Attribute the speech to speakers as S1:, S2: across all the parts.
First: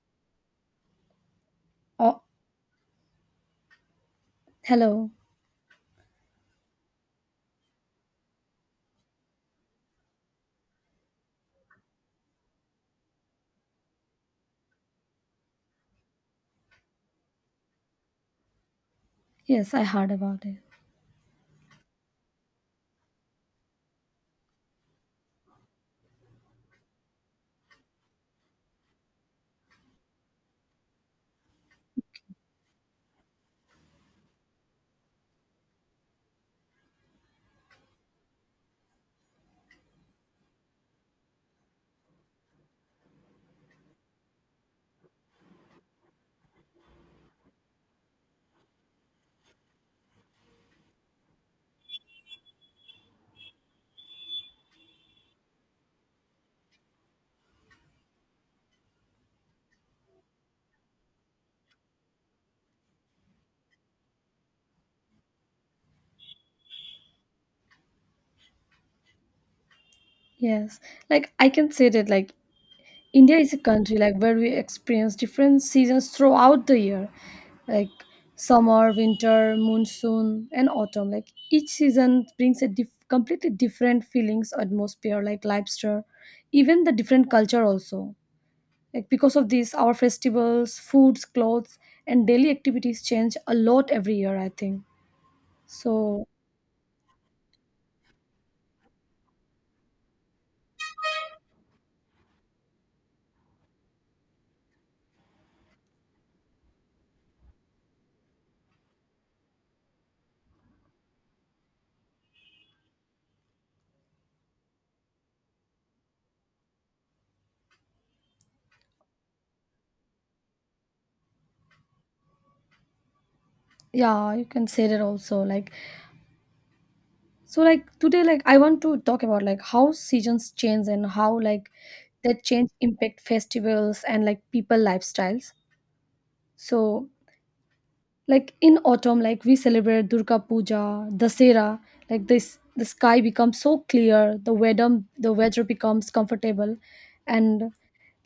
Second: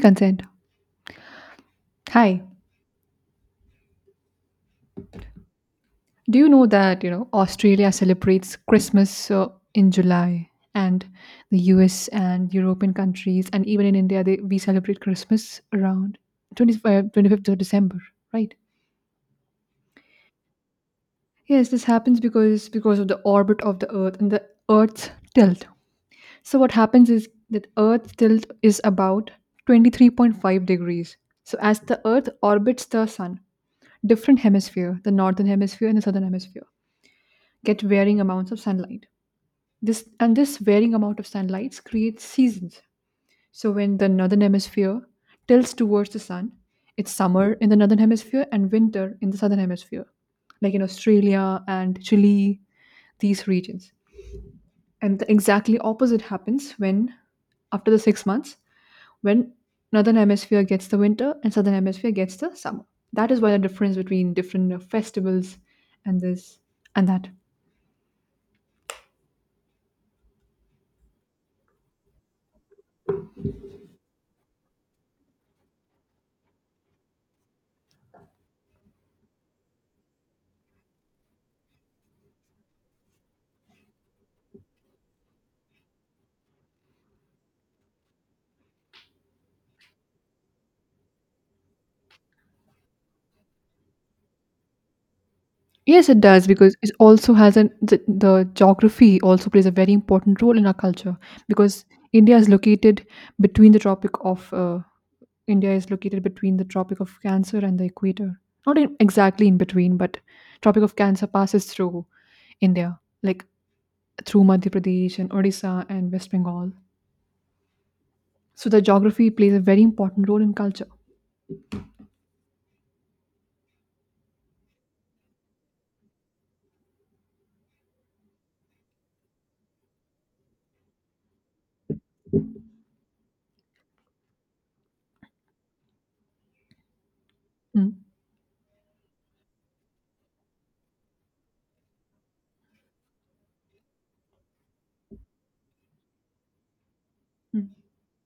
S1: Consent.
S2: Oh,
S1: Hi.
S2: hello.
S1: Do you know that, you know, Australia celebrates Christmas in July? And the US and European countries, and even in India they we celebrate Christmas around 25th of December, right?
S2: Yes, I heard about it.
S1: Yes, this happens because of the orbit of the earth and the earth's tilt. So what happens is that earth's tilt is about 23.5 degrees. So as the earth orbits the sun, different hemisphere, the northern hemisphere and the southern hemisphere get varying amounts of sunlight. This varying amount of sunlight creates seasons. So when the northern hemisphere tilts towards the sun, it's summer in the northern hemisphere and winter in the southern hemisphere, like in Australia and Chile, these regions. And the exactly opposite happens when after the 6 months, when northern hemisphere gets the winter and southern hemisphere gets the summer. That is why the difference between different festivals and this and that.
S2: Yes, like I can say that, like, India is a country like where we experience different seasons throughout the year, like summer, winter, monsoon, and autumn. Like each season brings a completely different feelings, atmosphere, like lifestyle, even the different culture also. Like because of this, our festivals, foods, clothes, and daily activities change a lot every year. I think
S1: Yes, it
S2: so.
S1: does because it also has the geography also plays a very important role in our culture because India is located between the tropic of uh, India is located between the tropic of Cancer and the equator. Not in, exactly in between, but tropic of Cancer passes through India, like through Madhya Pradesh and Odisha and West Bengal. So the geography plays a very important role in culture.
S2: Yeah, you can say that also, like. So, like, today, like I want to talk about like how seasons change and how like that change impact festivals and like people lifestyles. So
S1: Mm.
S2: like in autumn, like we celebrate Durga Puja, Dasera, like this the sky becomes so clear, the weather becomes comfortable.
S1: Mm.
S2: And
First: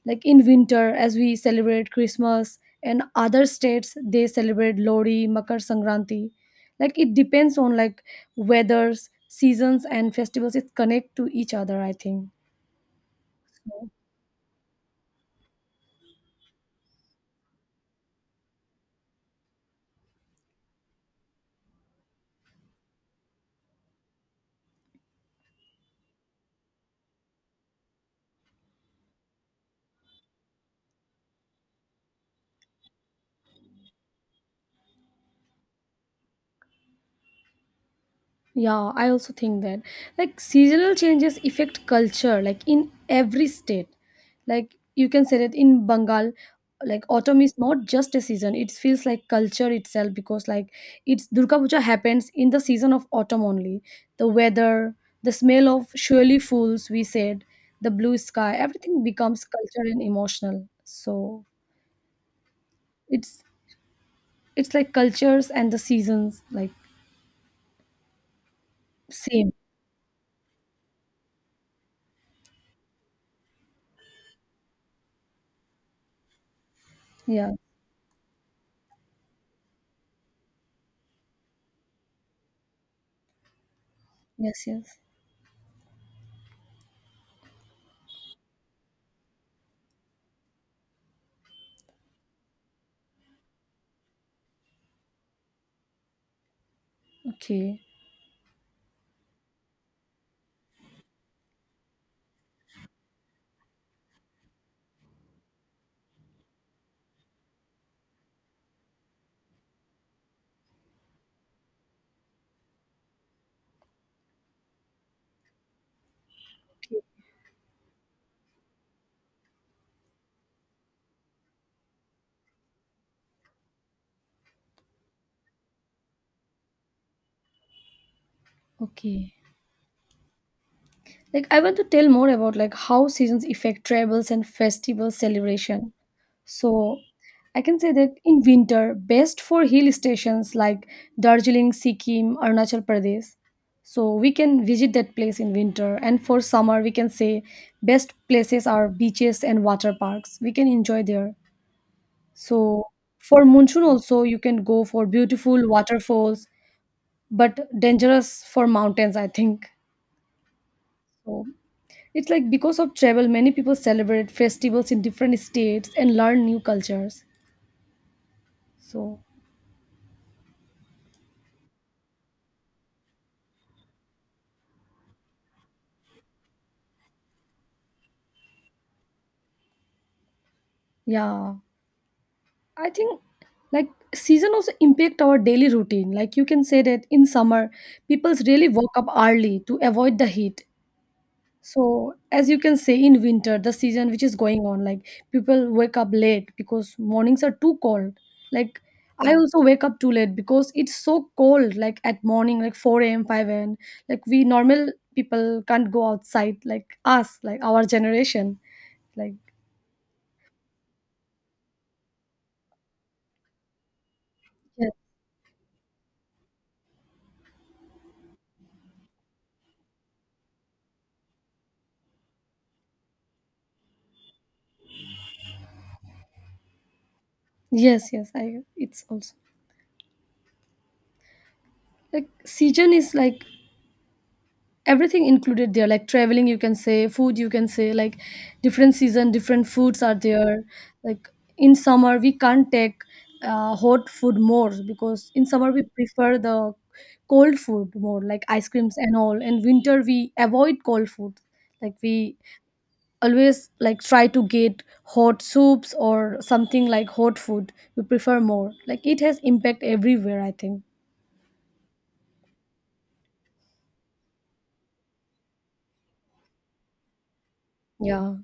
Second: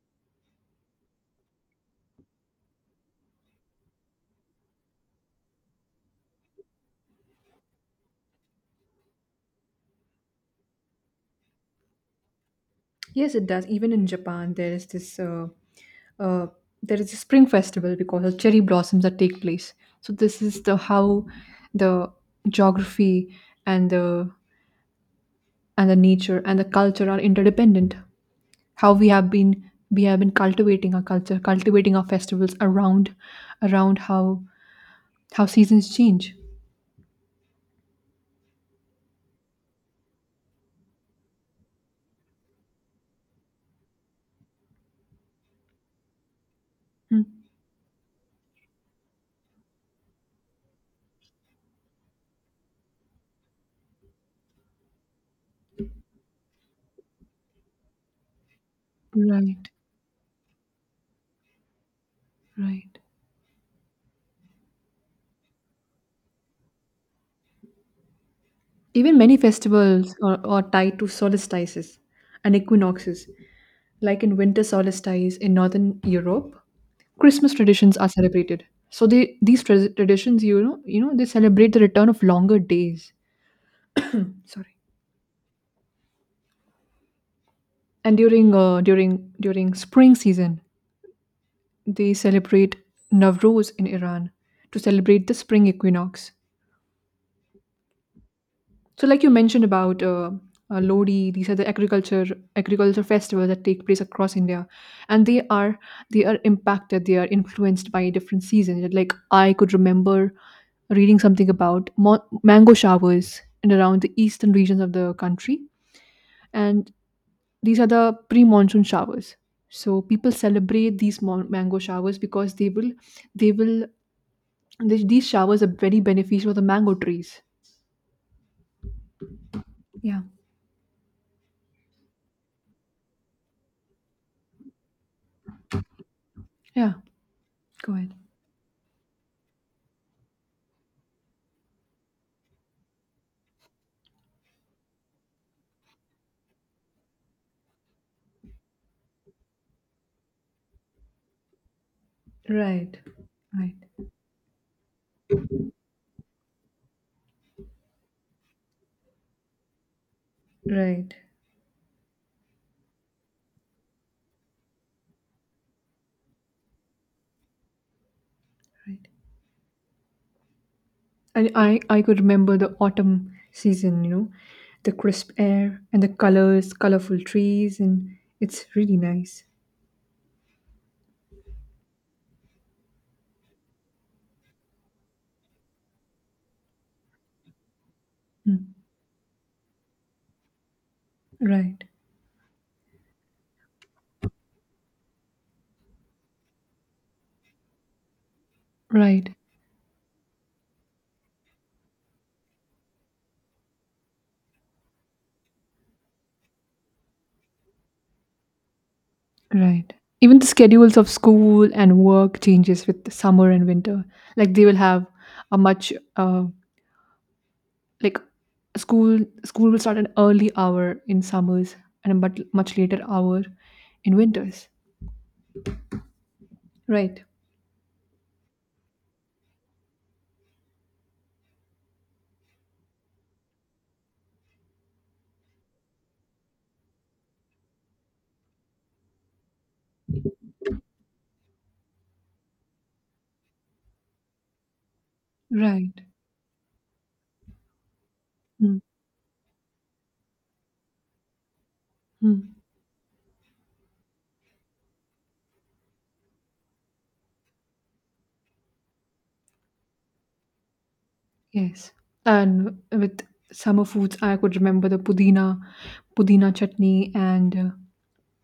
S2: like in winter as we celebrate Christmas and other states they celebrate Lori, Makar Sankranti, like it depends on like weathers, seasons, and festivals, it connect to each other, I think.
S1: Yes, it does.
S2: So,
S1: Even in Japan, there is this. Uh, there is a spring festival because of cherry blossoms that take place. So this is the how the geography and the and the nature and the culture are interdependent. How we have been cultivating our culture, cultivating our festivals around how seasons change.
S2: yeah, I also think that like seasonal changes affect culture like in every state. Like you can say that in Bengal, like
S1: Mm.
S2: autumn is not just a season, it feels like culture itself because like it's Durga Puja happens in the season of autumn only. The weather, the smell of surely fools, we said, the blue sky, everything becomes
S1: Right,
S2: cultural and emotional. So
S1: right.
S2: it's it's like cultures and the seasons, like,
S1: Even many
S2: same.
S1: festivals are tied to solstices and equinoxes, like in winter solstice in northern Europe
S2: Yeah.
S1: Christmas traditions are celebrated. So they traditions, they celebrate the return of longer days.
S2: Yes,
S1: Sorry.
S2: yes.
S1: And during spring season, they celebrate Navroz in Iran to celebrate the spring equinox.
S2: Okay.
S1: So, like you mentioned about Lodi, these are the agriculture festivals that take place across India, and they are they are influenced by different seasons. Like I could remember reading something about mango showers in around the eastern regions of the country, and these are the pre-monsoon showers. So people celebrate these mango showers because they will these showers are very beneficial for the mango trees.
S2: Okay.
S1: Yeah,
S2: Like I want to tell more about like how seasons affect travels and festival celebration.
S1: yeah.
S2: So I can say
S1: Go ahead.
S2: that in winter, best for hill stations like Darjeeling, Sikkim, Arunachal Pradesh. So we can visit that place in winter. And for summer, we can say best places are beaches and water parks. We can enjoy there. So
S1: Right,
S2: for
S1: right,
S2: monsoon also, you can go for beautiful waterfalls, but dangerous for mountains, I think.
S1: right,
S2: So it's like because of travel, many people celebrate festivals in different states and learn new cultures.
S1: right.
S2: So,
S1: And I could remember the autumn season, you know, the crisp air and the colors, colorful trees, and it's really nice.
S2: yeah, I think like season also impact our daily routine. Like you can say that in summer, people
S1: Mm.
S2: really wake up early to avoid the heat.
S1: Right,
S2: So, as you can say, in winter, the season which is going on, like people wake up late because mornings are too cold. Like
S1: right,
S2: I also wake up too late because it's so cold, like at morning, like 4 a.m., 5 a.m. Like we normal people can't go outside, like us, like our generation. Like
S1: right. Even the schedules of school and work changes with the summer and winter. Like they will
S2: yes,
S1: have a much like school will start an early hour in summers and a much later hour in winters. Right,
S2: yes, yes. I it's also like season is like everything included there, like traveling, you can say, food, you can say, like different season different foods are there, like in summer we can't take hot food more because in summer we
S1: right.
S2: prefer the cold food more, like ice creams and all, and winter we avoid cold food, like we
S1: Mm,
S2: always like try to get hot soups or something, like hot food we prefer more, like it has impact everywhere, I think.
S1: yes. And with summer foods, I could remember the pudina chutney,
S2: Yeah.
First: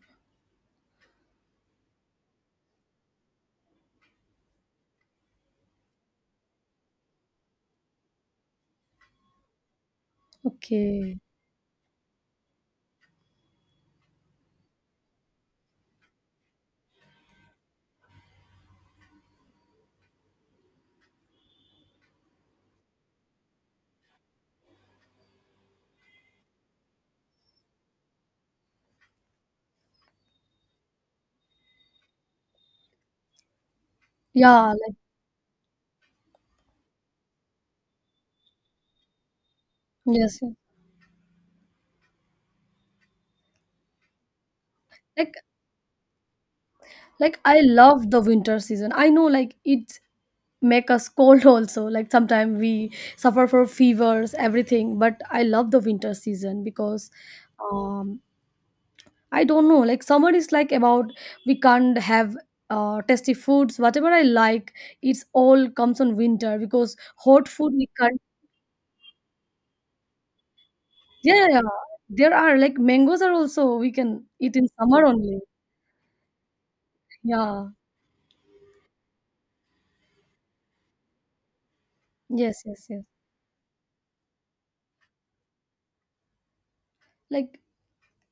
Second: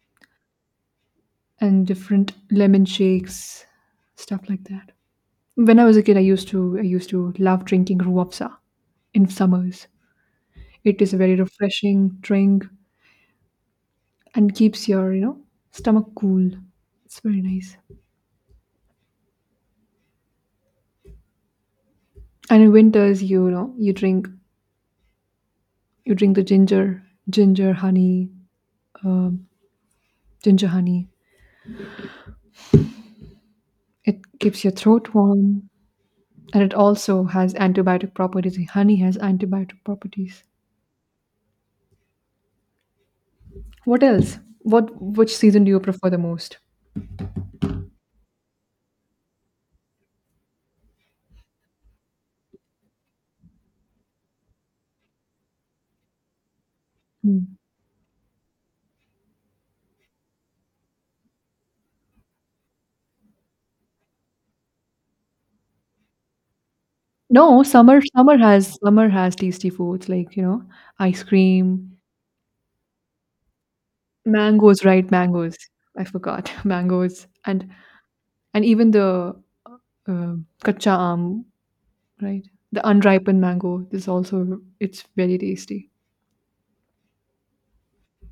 S1: and different lemon shakes, stuff like that. When I was a kid, I used to love drinking ruafsa in summers. It is a
S2: Okay.
S1: very refreshing drink and keeps your you know stomach cool. It's very nice. And in winters, you know you drink the ginger honey ginger honey. It keeps your
S2: Yeah. Like
S1: throat warm. And it also has antibiotic properties. Honey has antibiotic
S2: yes,
S1: properties.
S2: yes.
S1: What else? What
S2: like
S1: which season do you prefer the most?
S2: like I love the winter season, I know like it make us cold also, like sometimes we suffer for fevers, everything, but I love the winter season because
S1: Hmm.
S2: um I don't know, like summer is like about we can't have tasty foods whatever I like, it's all comes on winter because hot
S1: No,
S2: food we
S1: summer
S2: can't.
S1: summer has summer has tasty foods like, you know, ice
S2: Yeah, yeah.
S1: cream,
S2: There are like mangoes are also we can eat in
S1: mangoes,
S2: summer
S1: right?
S2: only.
S1: Mangoes. I forgot. Mangoes
S2: Yeah,
S1: and even the uh, kacha aam, right?
S2: yes, yes,
S1: The
S2: yes.
S1: unripened mango is also it's very tasty.
S2: Like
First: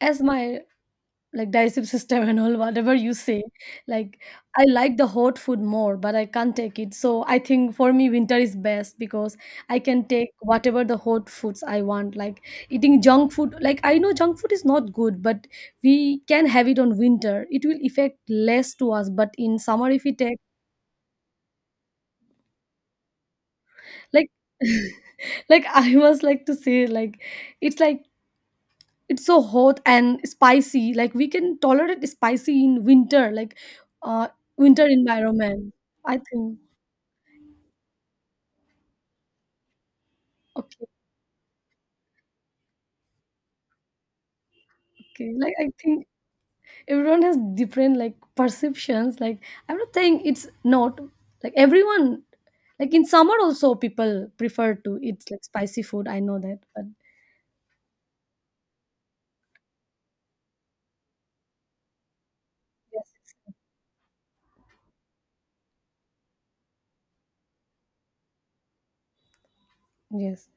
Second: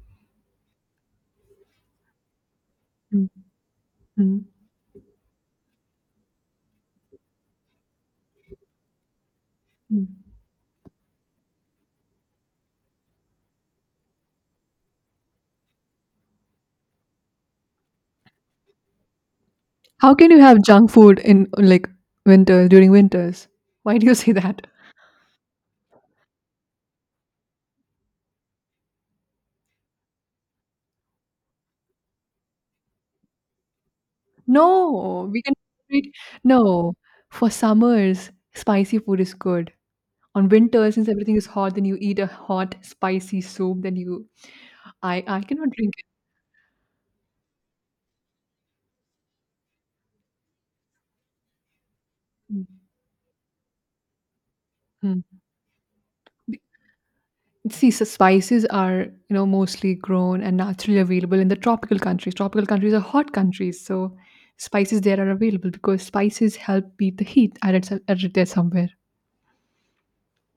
S2: as my, like, digestive system and all whatever you
S1: Mm,
S2: say, like
S1: mm,
S2: I like the hot food more but I can't take it, so I think for me winter is best because I can
S1: mm.
S2: take whatever the hot foods I want, like eating junk food. Like I know junk food is not good, but we can have it on winter, it will affect less to us, but in summer if
S1: How
S2: we
S1: can
S2: take,
S1: you have junk food in like winter during winters? Why do you
S2: like,
S1: say that?
S2: like I was like to say, like it's so hot and spicy, like we can tolerate spicy in winter, like uh winter
S1: No, we can
S2: environment,
S1: celebrate
S2: I think.
S1: No, for summers, spicy food is good. On
S2: Okay.
S1: winter, since everything is hot, then you eat a hot, spicy soup. Then you, I,
S2: Okay,
S1: I
S2: like I
S1: cannot drink
S2: think everyone has different like perceptions. Like I'm not saying it's not, like everyone,
S1: it.
S2: like in summer also people prefer to
S1: Mm.
S2: eat like spicy food, I know that,
S1: Be-
S2: but
S1: See, so spices are you know mostly grown and naturally available in the tropical countries. Tropical countries are
S2: yes,
S1: hot countries, so spices there are available because spices help beat the heat. I read, I read that somewhere.
S2: yes,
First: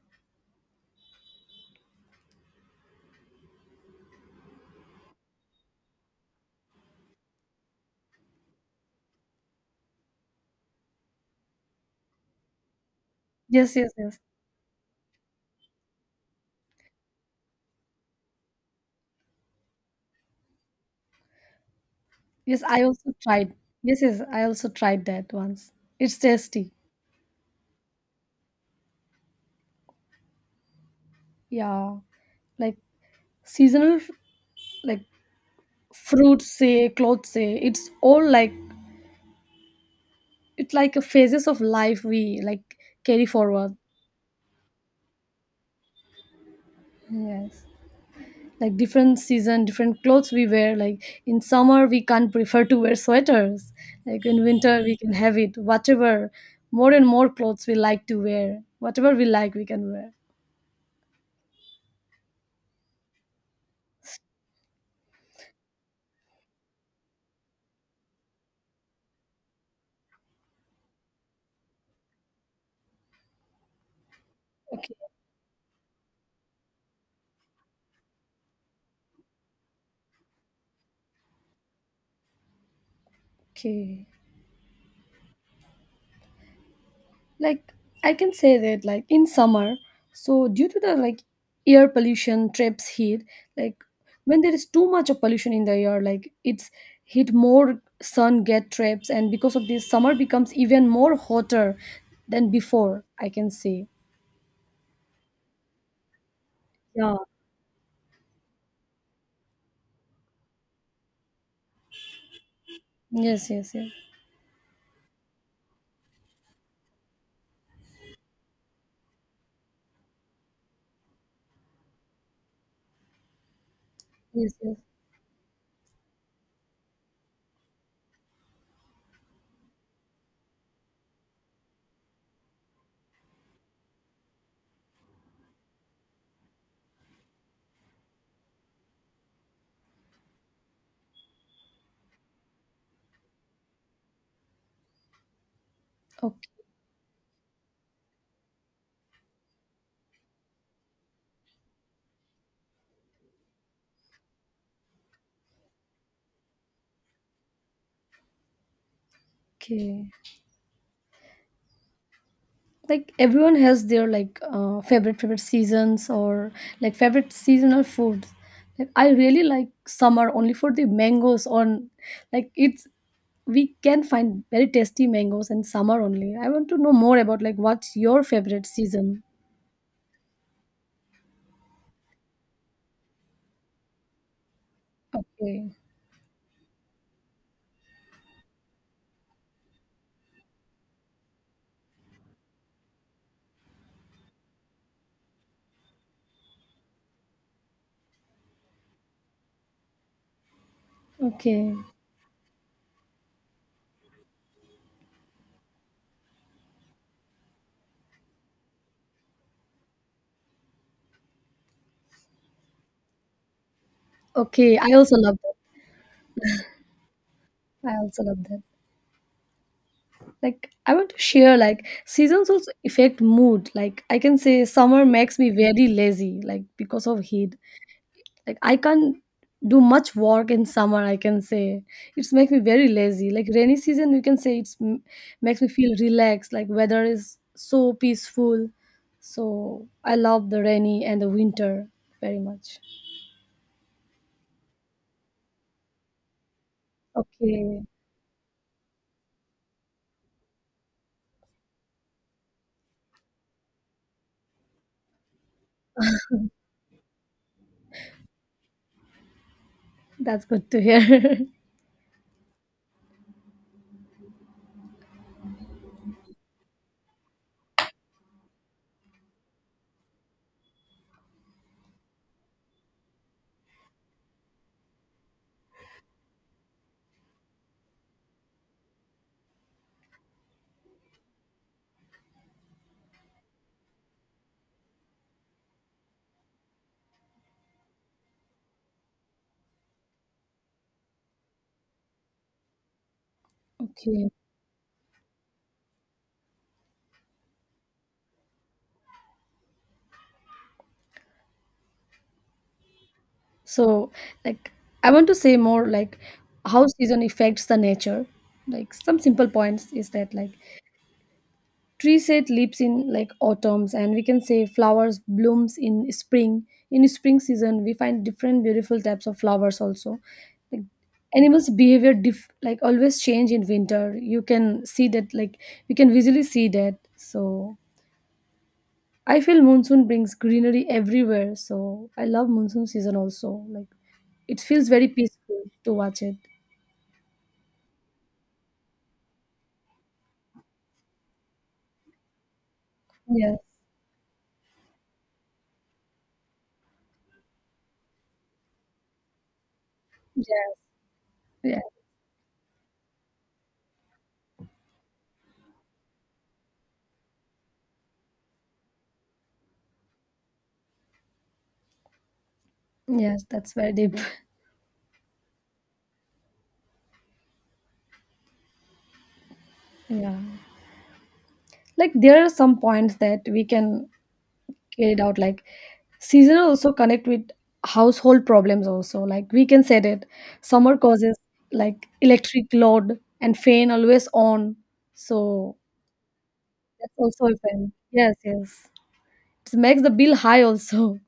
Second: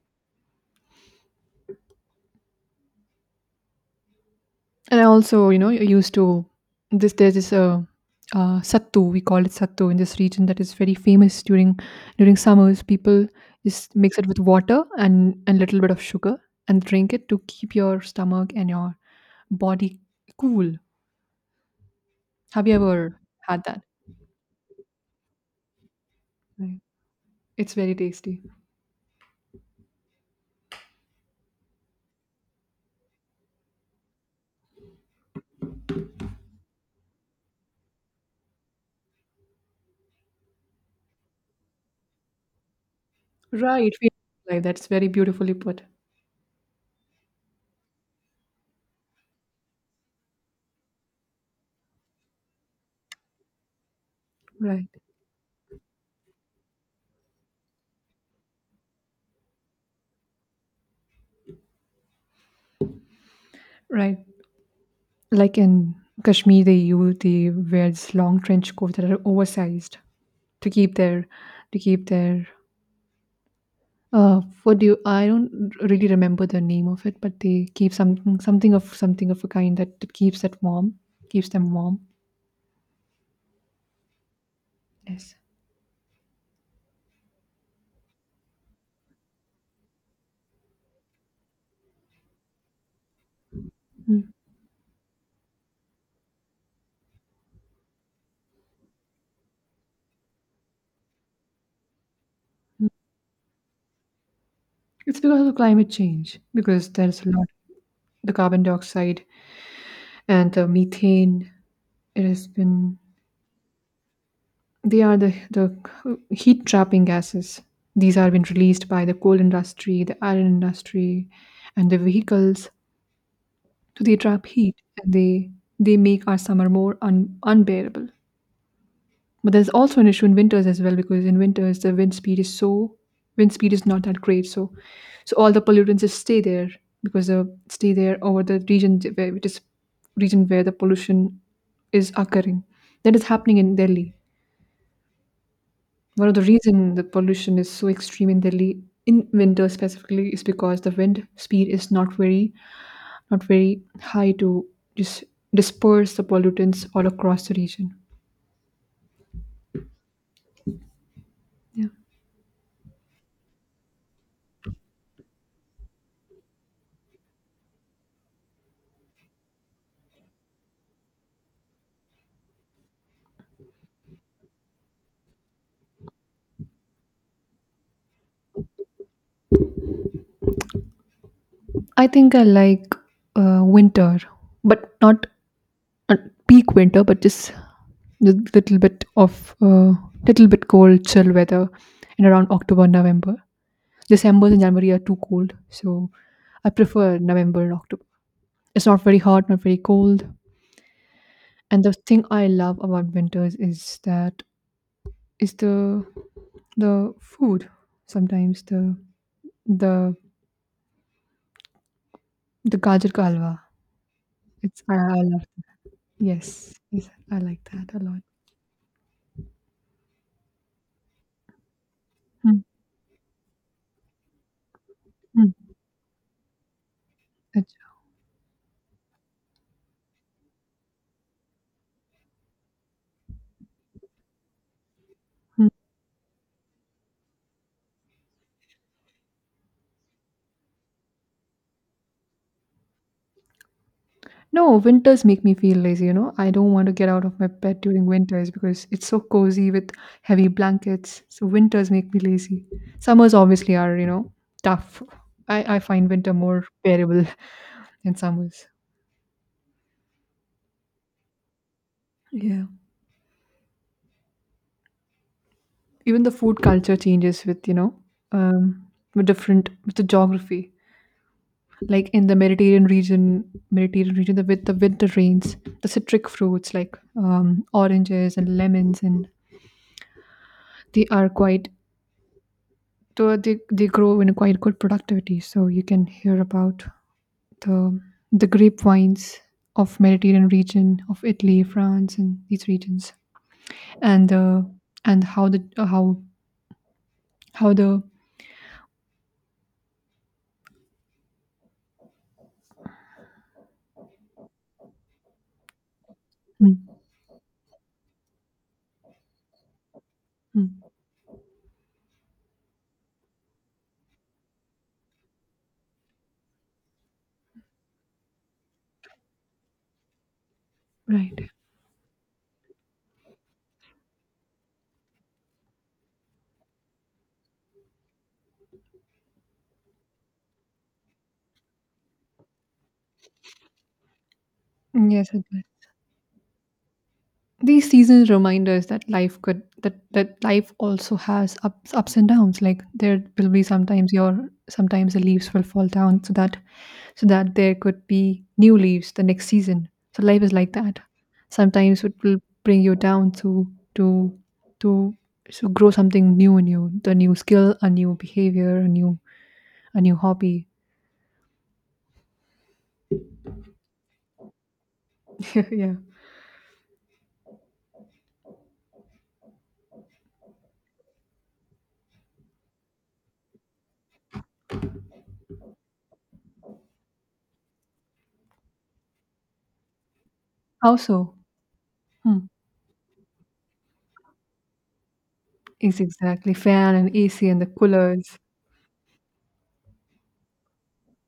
S1: And I also, you know, used to this. There's this sattu. We call it sattu in this region that is very famous during summers. People
S2: yes, yes,
S1: just mix
S2: yes,
S1: it with water and little bit of sugar and drink it to keep your stomach and your body cool.
S2: yes,
S1: Have you
S2: I also
S1: ever
S2: tried.
S1: had that?
S2: Yes, yes, I also tried that once, it's tasty.
S1: Right. It's very tasty.
S2: Yeah, like seasonal, like fruits say, clothes say, it's all like it's like a phases of life we like carry forward.
S1: Right. Like that's very beautifully put.
S2: Yes, like different season different clothes we wear, like in summer we can't prefer to wear sweaters, like in winter
S1: Right.
S2: we can have it whatever, more and more clothes we like to wear, whatever we like we can wear.
S1: Right. Like in Kashmir, they wear these long trench coats that are oversized to keep their what do
S2: Okay.
S1: you I don't really remember the name of it but they keep something of a kind that, keeps that warm keeps them warm.
S2: Okay.
S1: Yes.
S2: Like I can say that like in summer, so due to the, like, air pollution traps heat, like
S1: Mm,
S2: when there is too much of pollution in the air, like it's heat more, sun get traps, and because of this summer becomes even more hotter than
S1: mm.
S2: before, I can say.
S1: It's because of climate change, because
S2: Yeah.
S1: there's a lot the carbon dioxide and the methane. It has been
S2: Yes, yes, yes.
S1: they are the heat trapping gases. These are been released by the coal industry, the iron industry, and the vehicles. So they trap
S2: Yes,
S1: heat
S2: yes.
S1: and they make our summer more unbearable. But there's also an issue in winters as well because in winters the wind speed is so wind speed is not that great. So so all the pollutants just stay there because they stay there over the region where which is region where the pollution is occurring. That is happening in Delhi. One of the reason the pollution is so extreme in Delhi in winter specifically is because the wind speed is not very high to just disperse the pollutants all across the region.
S2: Okay.
S1: Yeah.
S2: Like everyone has their like favorite seasons or like favorite seasonal foods. Like I really like summer only for the mangoes on, like it's, we can find very tasty mangoes in summer only. I want to know more about like what's your favorite season.
S1: I think I like winter, but not
S2: Okay.
S1: a peak winter, but just a little bit of little bit cold, chill weather in around October, November. December and January are too cold, so I prefer November and October. It's not very hot, not very cold.
S2: Okay.
S1: And the thing I love about winters is that is the food. Sometimes The the gajar ka halwa.
S2: Okay,
S1: It's
S2: I also
S1: I
S2: love
S1: love
S2: that.
S1: yes, yes, I like that
S2: I
S1: a lot.
S2: also love that. Like I want to share like seasons
S1: Hmm,
S2: also affect mood, like I can say summer makes me
S1: hmm,
S2: very lazy like because of heat.
S1: अच्छा,
S2: Like I can't do much work in summer, I can say. It's make me very lazy. Like rainy season, you can say it's makes me
S1: hmm.
S2: feel relaxed. Like weather is so peaceful. So I love the rainy and the winter very much.
S1: No, winters make me feel lazy, you know. I don't want to get out of my bed
S2: Okay,
S1: during winters because it's so cozy with heavy blankets. So winters make me lazy. Summers obviously are, you know, tough. I find winter more bearable than summers.
S2: that's good to hear.
S1: Yeah. Even the food culture changes with, you know, um, with different, with the geography, like in the Mediterranean region, the with the winter rains, the citric fruits like oranges and lemons, and they are quite so they grow in a quite good productivity. So you can hear about the grapevines of Mediterranean region of Italy, France, and these regions,
S2: Okay.
S1: and uh, and how the
S2: So like I want to say more like how
S1: mm,
S2: season affects the nature. Like some simple points is that, like,
S1: mm,
S2: tree set leaves in like autumns, and we can say flowers blooms in spring, in spring season we find different beautiful types of flowers also, like
S1: right
S2: animals behavior like always change in winter, you can see that, like we can visually see that. So I feel monsoon brings greenery everywhere, so I love monsoon season also, like it feels very
S1: yes.
S2: peaceful to watch it.
S1: These seasons remind us that life could that that life also has ups and downs. Like there will
S2: Yes,
S1: be sometimes the leaves will fall down so that there could be new leaves the next season. So life is like
S2: yes.
S1: that.
S2: Yeah,
S1: Sometimes it will bring you down to to to grow something new in you, the new skill, a new behavior, a new hobby.
S2: yes, that's very deep.
S1: Yeah.
S2: Yeah, like there are some points that we can get it out, like seasonal also connect with household problems also, like we can set it, summer
S1: Also,
S2: causes like
S1: hmm.
S2: electric load and fan always on. So
S1: It's exactly fan and
S2: that's also
S1: AC
S2: a
S1: and the
S2: fan, yes,
S1: coolers.
S2: yes, it makes the bill high also.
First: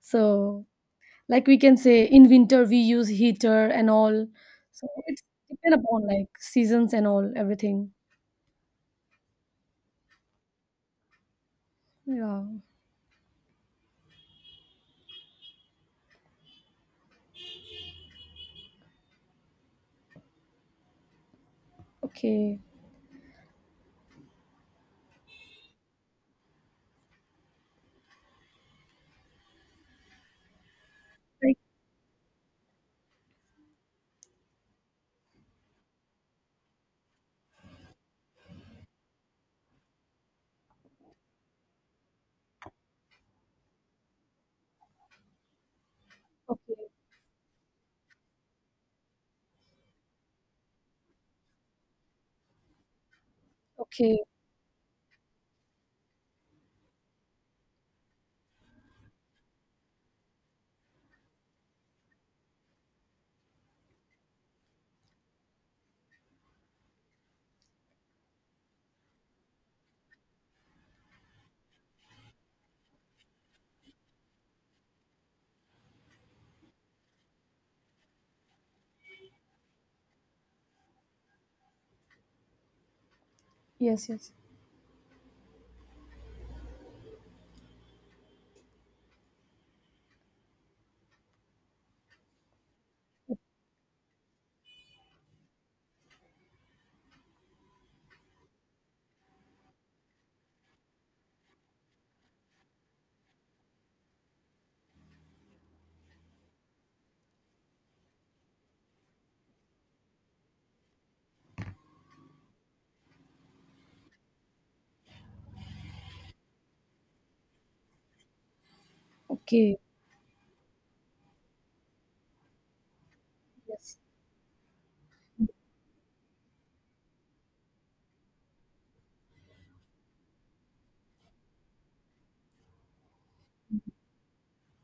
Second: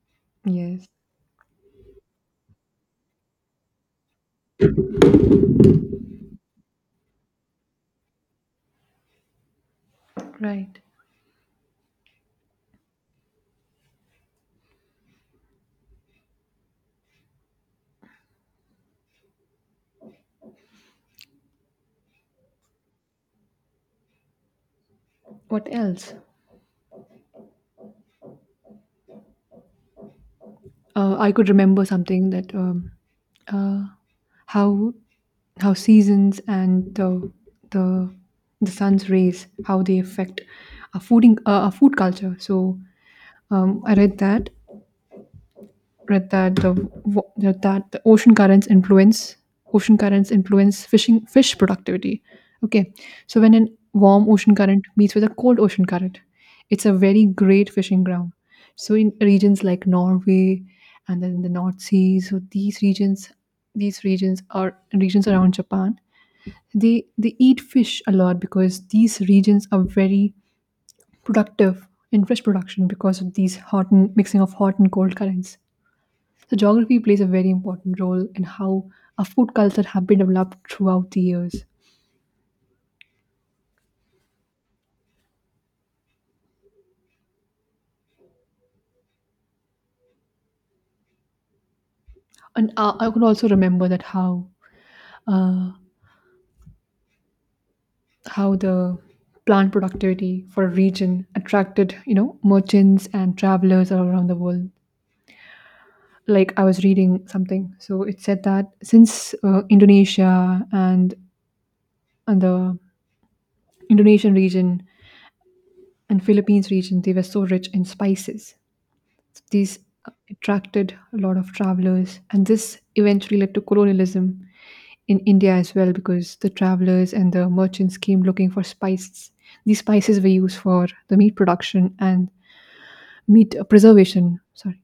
S2: So
S1: Yes.
S2: like we can say in winter we use heater and all, so it's depend upon like seasons and all, everything.
S1: Right.
S2: Yeah. Okay.
S1: What else? I could
S2: Like
S1: remember something that uh, how seasons and the the sun's rays how they affect our fooding our food culture. So I read that, the
S2: okay.
S1: wa- that ocean currents influence fish productivity. Okay, so when a
S2: Okay,
S1: warm ocean current meets with a cold ocean current, it's a very great fishing ground. So in regions like Norway and then the North Sea, so these regions are regions around Japan. They eat fish a lot because these regions are very productive in fish production because of these hot and mixing of hot and cold currents. So geography plays a very important role in how our food culture have been developed throughout the years.
S2: yes, yes.
S1: And I could also remember that uh, how the plant productivity for a region attracted you know merchants and travelers all around the world. Like I was reading something, so it said that since Indonesia and the Indonesian region and Philippines region, they were so rich in spices.
S2: Okay.
S1: These attracted a lot of travelers, and this eventually led to
S2: Yes.
S1: colonialism in India as well because the travelers and the merchants came looking for spices. These spices were used for the meat production and meat preservation. Sorry.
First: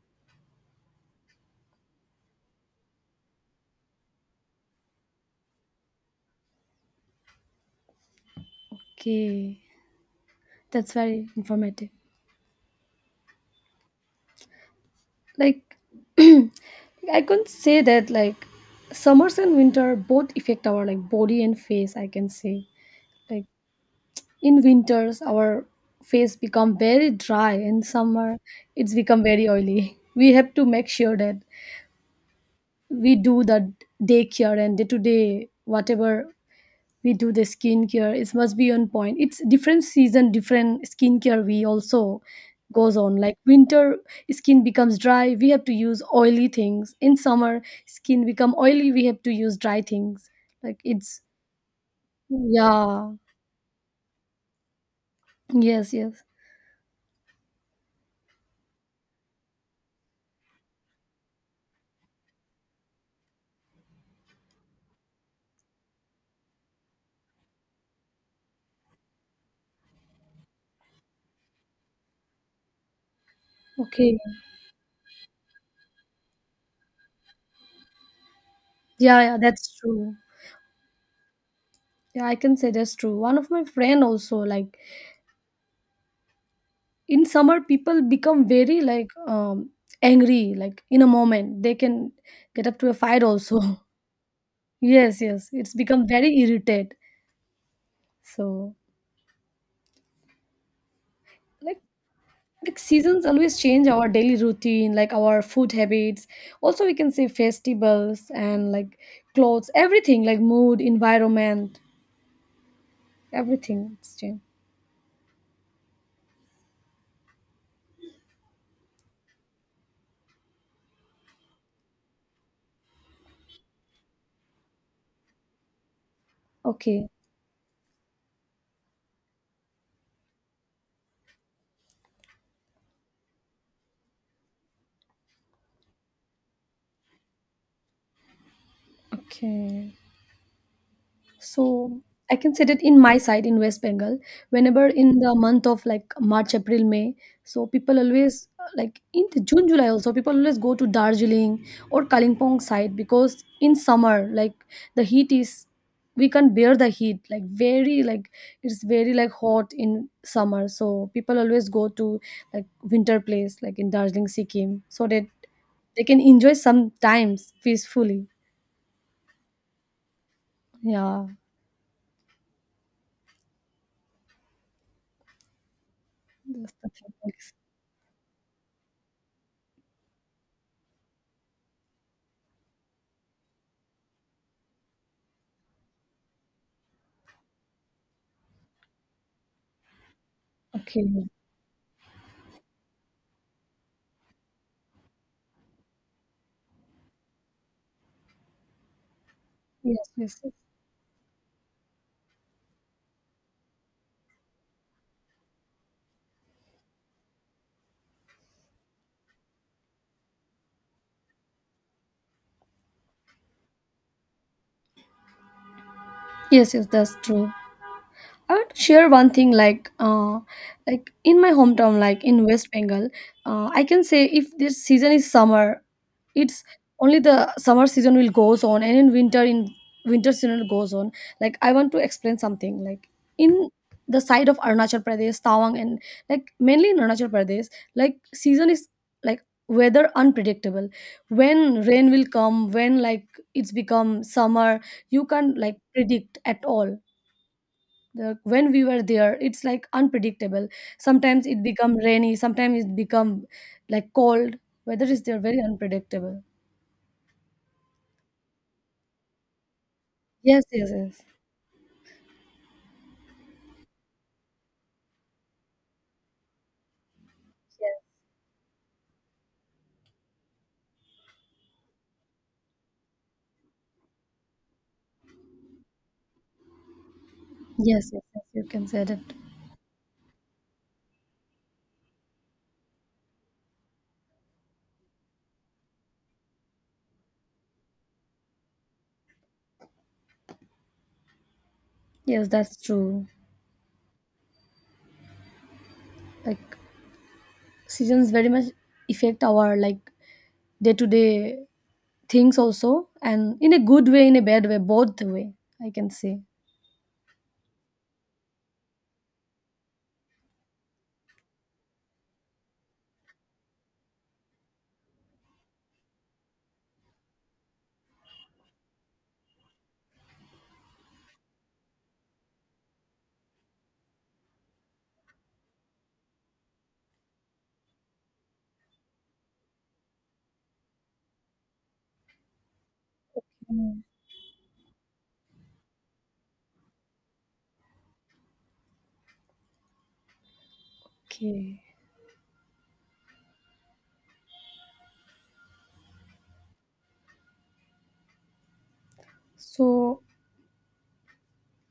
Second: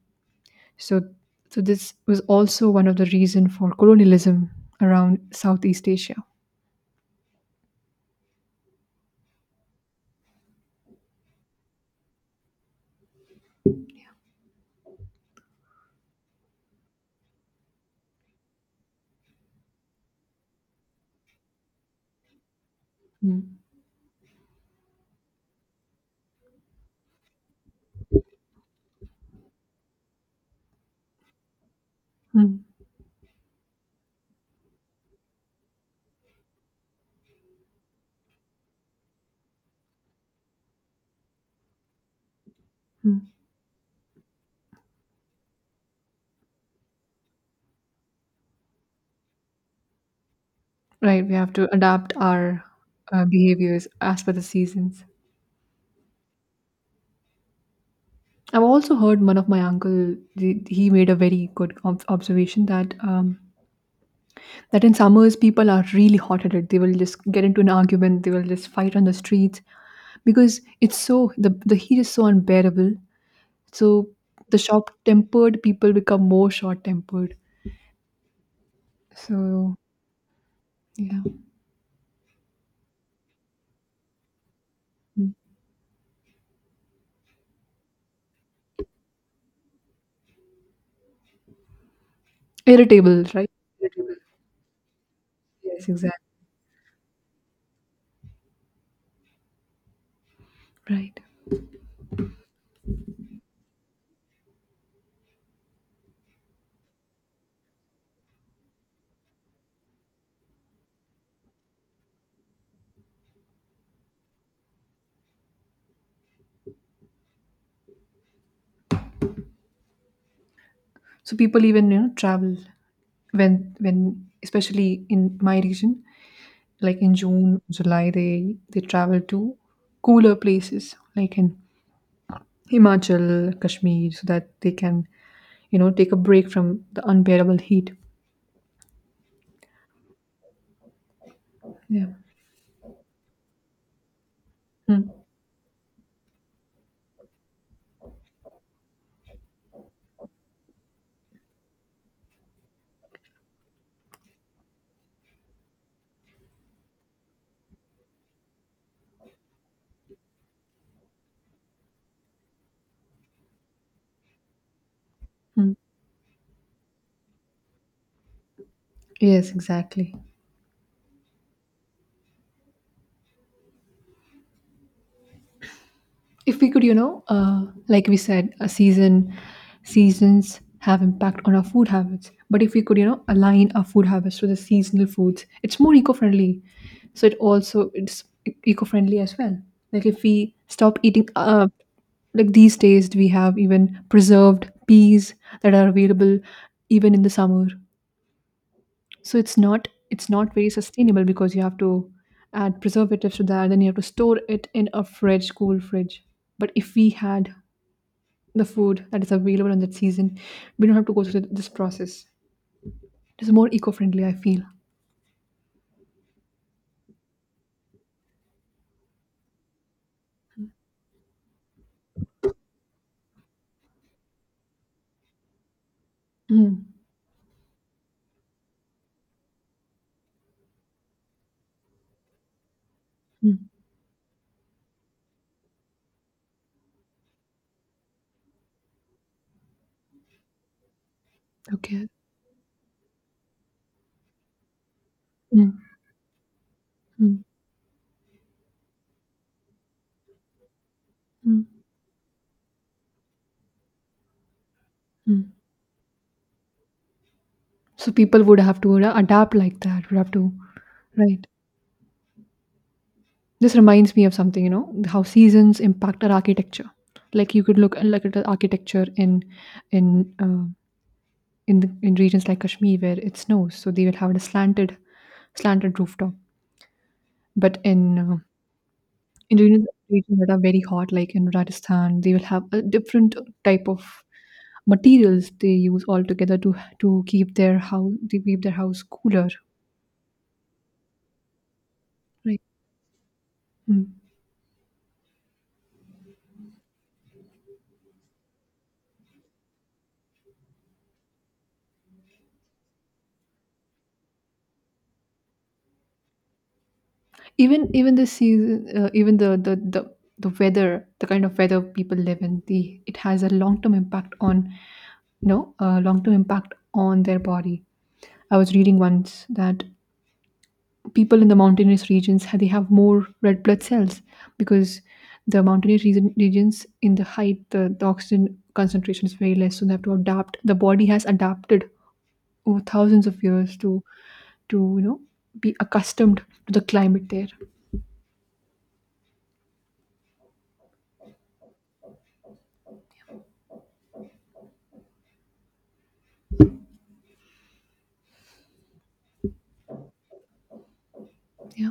S1: So, so this was also one of the reason for colonialism around Southeast Asia.
S2: Okay. That's very informative. Like I can say that like summers and winter both affect our like body and face, I can say. Like
S1: Mm.
S2: in winters our face become very dry, and summer it's become very oily. We have to make sure that
S1: Mm.
S2: we do the daycare and day to day, whatever we do the skincare, it must be on point, it's different season different skincare, we also goes on,
S1: Mm.
S2: like winter skin becomes dry, we have to use oily things, in summer skin become oily, we have to use dry things, like it's
S1: Right, we have to adapt our
S2: yeah.
S1: behaviors as per the seasons.
S2: Yes, yes.
S1: I've also heard one of my uncle. He made a very good observation that in summers people are really hot-headed. They will just get into an argument. They will just fight on the streets because it's so the heat is so unbearable. So
S2: Okay.
S1: the short-tempered people become more short-tempered.
S2: Yeah, yeah, that's
S1: So
S2: true.
S1: yeah.
S2: Yeah, I can say that's true. One of my friend also, like
S1: Mm.
S2: in summer people become very like angry, like in a moment they can get up to a fight
S1: Irritable, right?
S2: also.
S1: Irritable.
S2: Yes, yes, it's
S1: Yes,
S2: become very
S1: exactly.
S2: irritated. So,
S1: Right.
S2: like, like seasons always change our daily routine, like our food habits. Also, we can say festivals and like clothes, everything, like mood, environment, everything, it's changed.
S1: So people even travel when when especially in my region like
S2: Okay,
S1: in June, July, they travel to cooler places like in Himachal, Kashmir, so that they can, take a break from the unbearable heat.
S2: okay. So
S1: Yeah.
S2: I can say that in my side in West Bengal, whenever
S1: Mm,
S2: in the month of like March, April, May, so people always like in the June, July also people always go to Darjeeling or Kalimpong side because in summer like the heat is, we can't bear the heat like very, like it's very like hot in summer, so people always go to like winter place like in Darjeeling, Sikkim so that
S1: mm.
S2: they can enjoy sometimes peacefully.
S1: Yes, exactly.
S2: Yeah,
S1: If we
S2: that's
S1: could
S2: the thing.
S1: like we said a seasons have impact on our food habits, but if we could align our food habits to the seasonal foods, it's more eco-friendly. So it also it's eco-friendly as well. Like if we stop
S2: Okay.
S1: eating like these days we have even preserved peas that are available even in the summer. So
S2: Yes,
S1: it's
S2: yes, yes,
S1: not very sustainable because you have to add preservatives to that, then you have to store it in a fridge cool fridge. But if we had the food that is available on that season, we don't have to go through this process. It's more eco-friendly, I feel.
S2: yes, yes, that's true. I would share one thing, like in my hometown, like in West Bengal, I can say if this season is summer, it's
S1: Mm,
S2: only the summer season will goes on, and in winter season goes on. Like I want to explain something, like
S1: mm.
S2: in the side of Arunachal Pradesh, Tawang, and like mainly in Arunachal Pradesh, like season is like weather unpredictable. When
S1: Okay.
S2: rain will come, when like it's become summer, you can't like
S1: Mm,
S2: predict at all
S1: mm,
S2: the. When we were there it's like unpredictable, sometimes it
S1: mm,
S2: become rainy, sometimes it become like cold, weather is there
S1: mm.
S2: very unpredictable.
S1: So people would have to adapt like that would have to
S2: Yes, yes, yes.
S1: right. This reminds me of something, you know, how seasons impact our architecture. Like you could
S2: Yes,
S1: like at the architecture in in uh, in the in regions like Kashmir where it snows, so they will have a slanted rooftop. But
S2: yes, yes, yes you can say that.
S1: in regions that are very hot, like in Rajasthan, they will have a different type of materials they use altogether to to keep their house cooler.
S2: Yes,
S1: Right.
S2: that's true.
S1: Mm.
S2: Like seasons very much affect our like day to day things also, and in a good way, in a bad way, both way, I can say.
S1: Even the season, even the weather, the kind of weather people live in, the it has a long term impact on, you know, a long term impact on their body. I was reading once that people in the mountainous regions they have more red blood cells because the mountainous regions in the height, the oxygen concentration is very less, so they have to adapt, the body has adapted over thousands of years to
S2: Mm.
S1: you know be accustomed to the climate there.
S2: Okay. So
S1: Yeah.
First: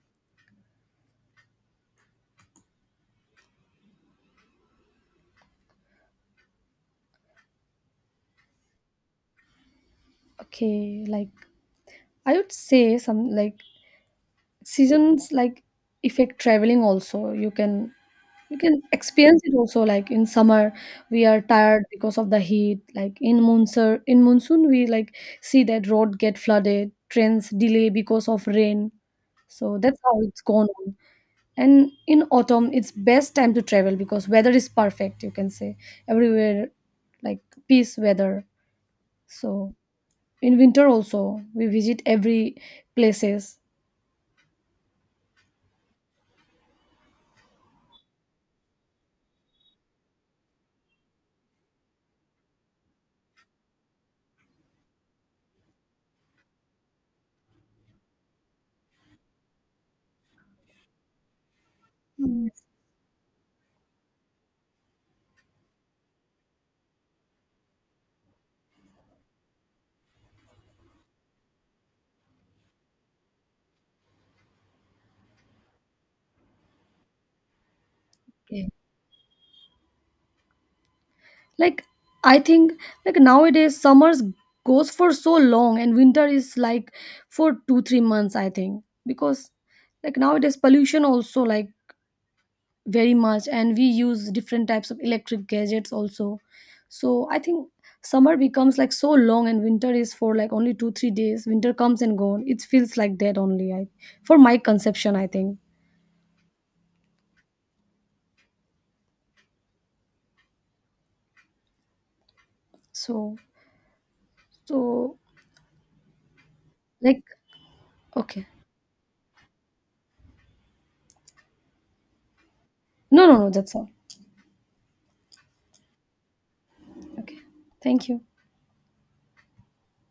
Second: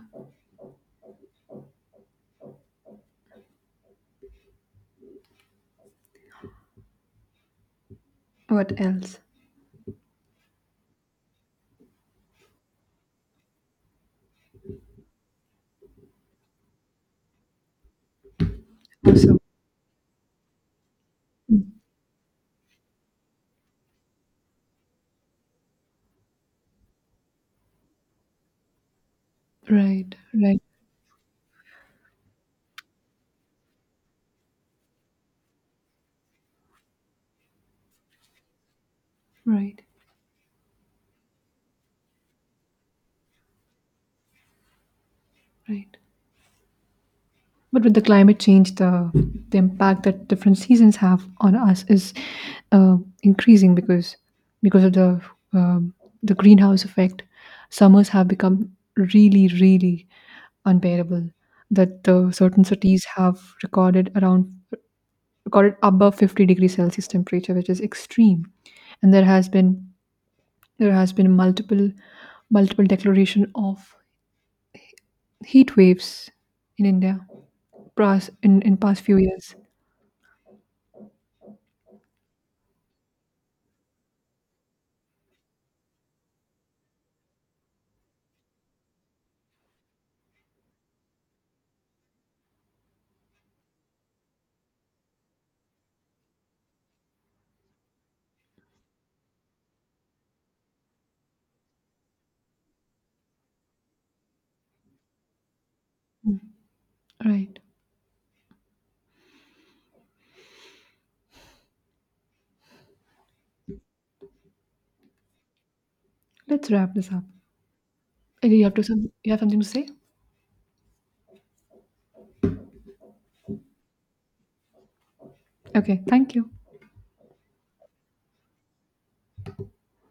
S1: What else?
S2: okay, like I would say some, like seasons like effect traveling also, you can, you can
S1: Also.
S2: experience it also, like in summer we are tired because of the heat, like in monsoon we like see that road get flooded, trains delay because of rain, so that's
S1: right
S2: how it's
S1: right
S2: gone on. And in autumn it's best time to travel because weather is perfect, you can say, everywhere, like peace weather. So
S1: right
S2: in winter also we visit every places.
S1: right But with the climate change, the impact that different seasons have on us is uh, increasing because because of um, the greenhouse effect. Summers have become really, really unbearable. That certain cities have recorded above 50 degrees Celsius temperature, which is extreme. And there has been multiple declaration of heat waves in India
S2: Okay.
S1: in past few years.
S2: Like I think, like nowadays summers goes for so long and winter is like for 2 3 months I think, because like nowadays pollution also like very much, and we use different types of electric gadgets also, so I think summer becomes like so long, and winter is for like only 2 3 days, winter comes and gone, it feels like that only, I, for my conception I think.
S1: Right.
S2: So, so
S1: Let's wrap this up.
S2: like okay.
S1: Do you have to some you have something to say?
S2: No, no, no, that's all.
S1: Okay, thank you.
S2: Okay, thank you.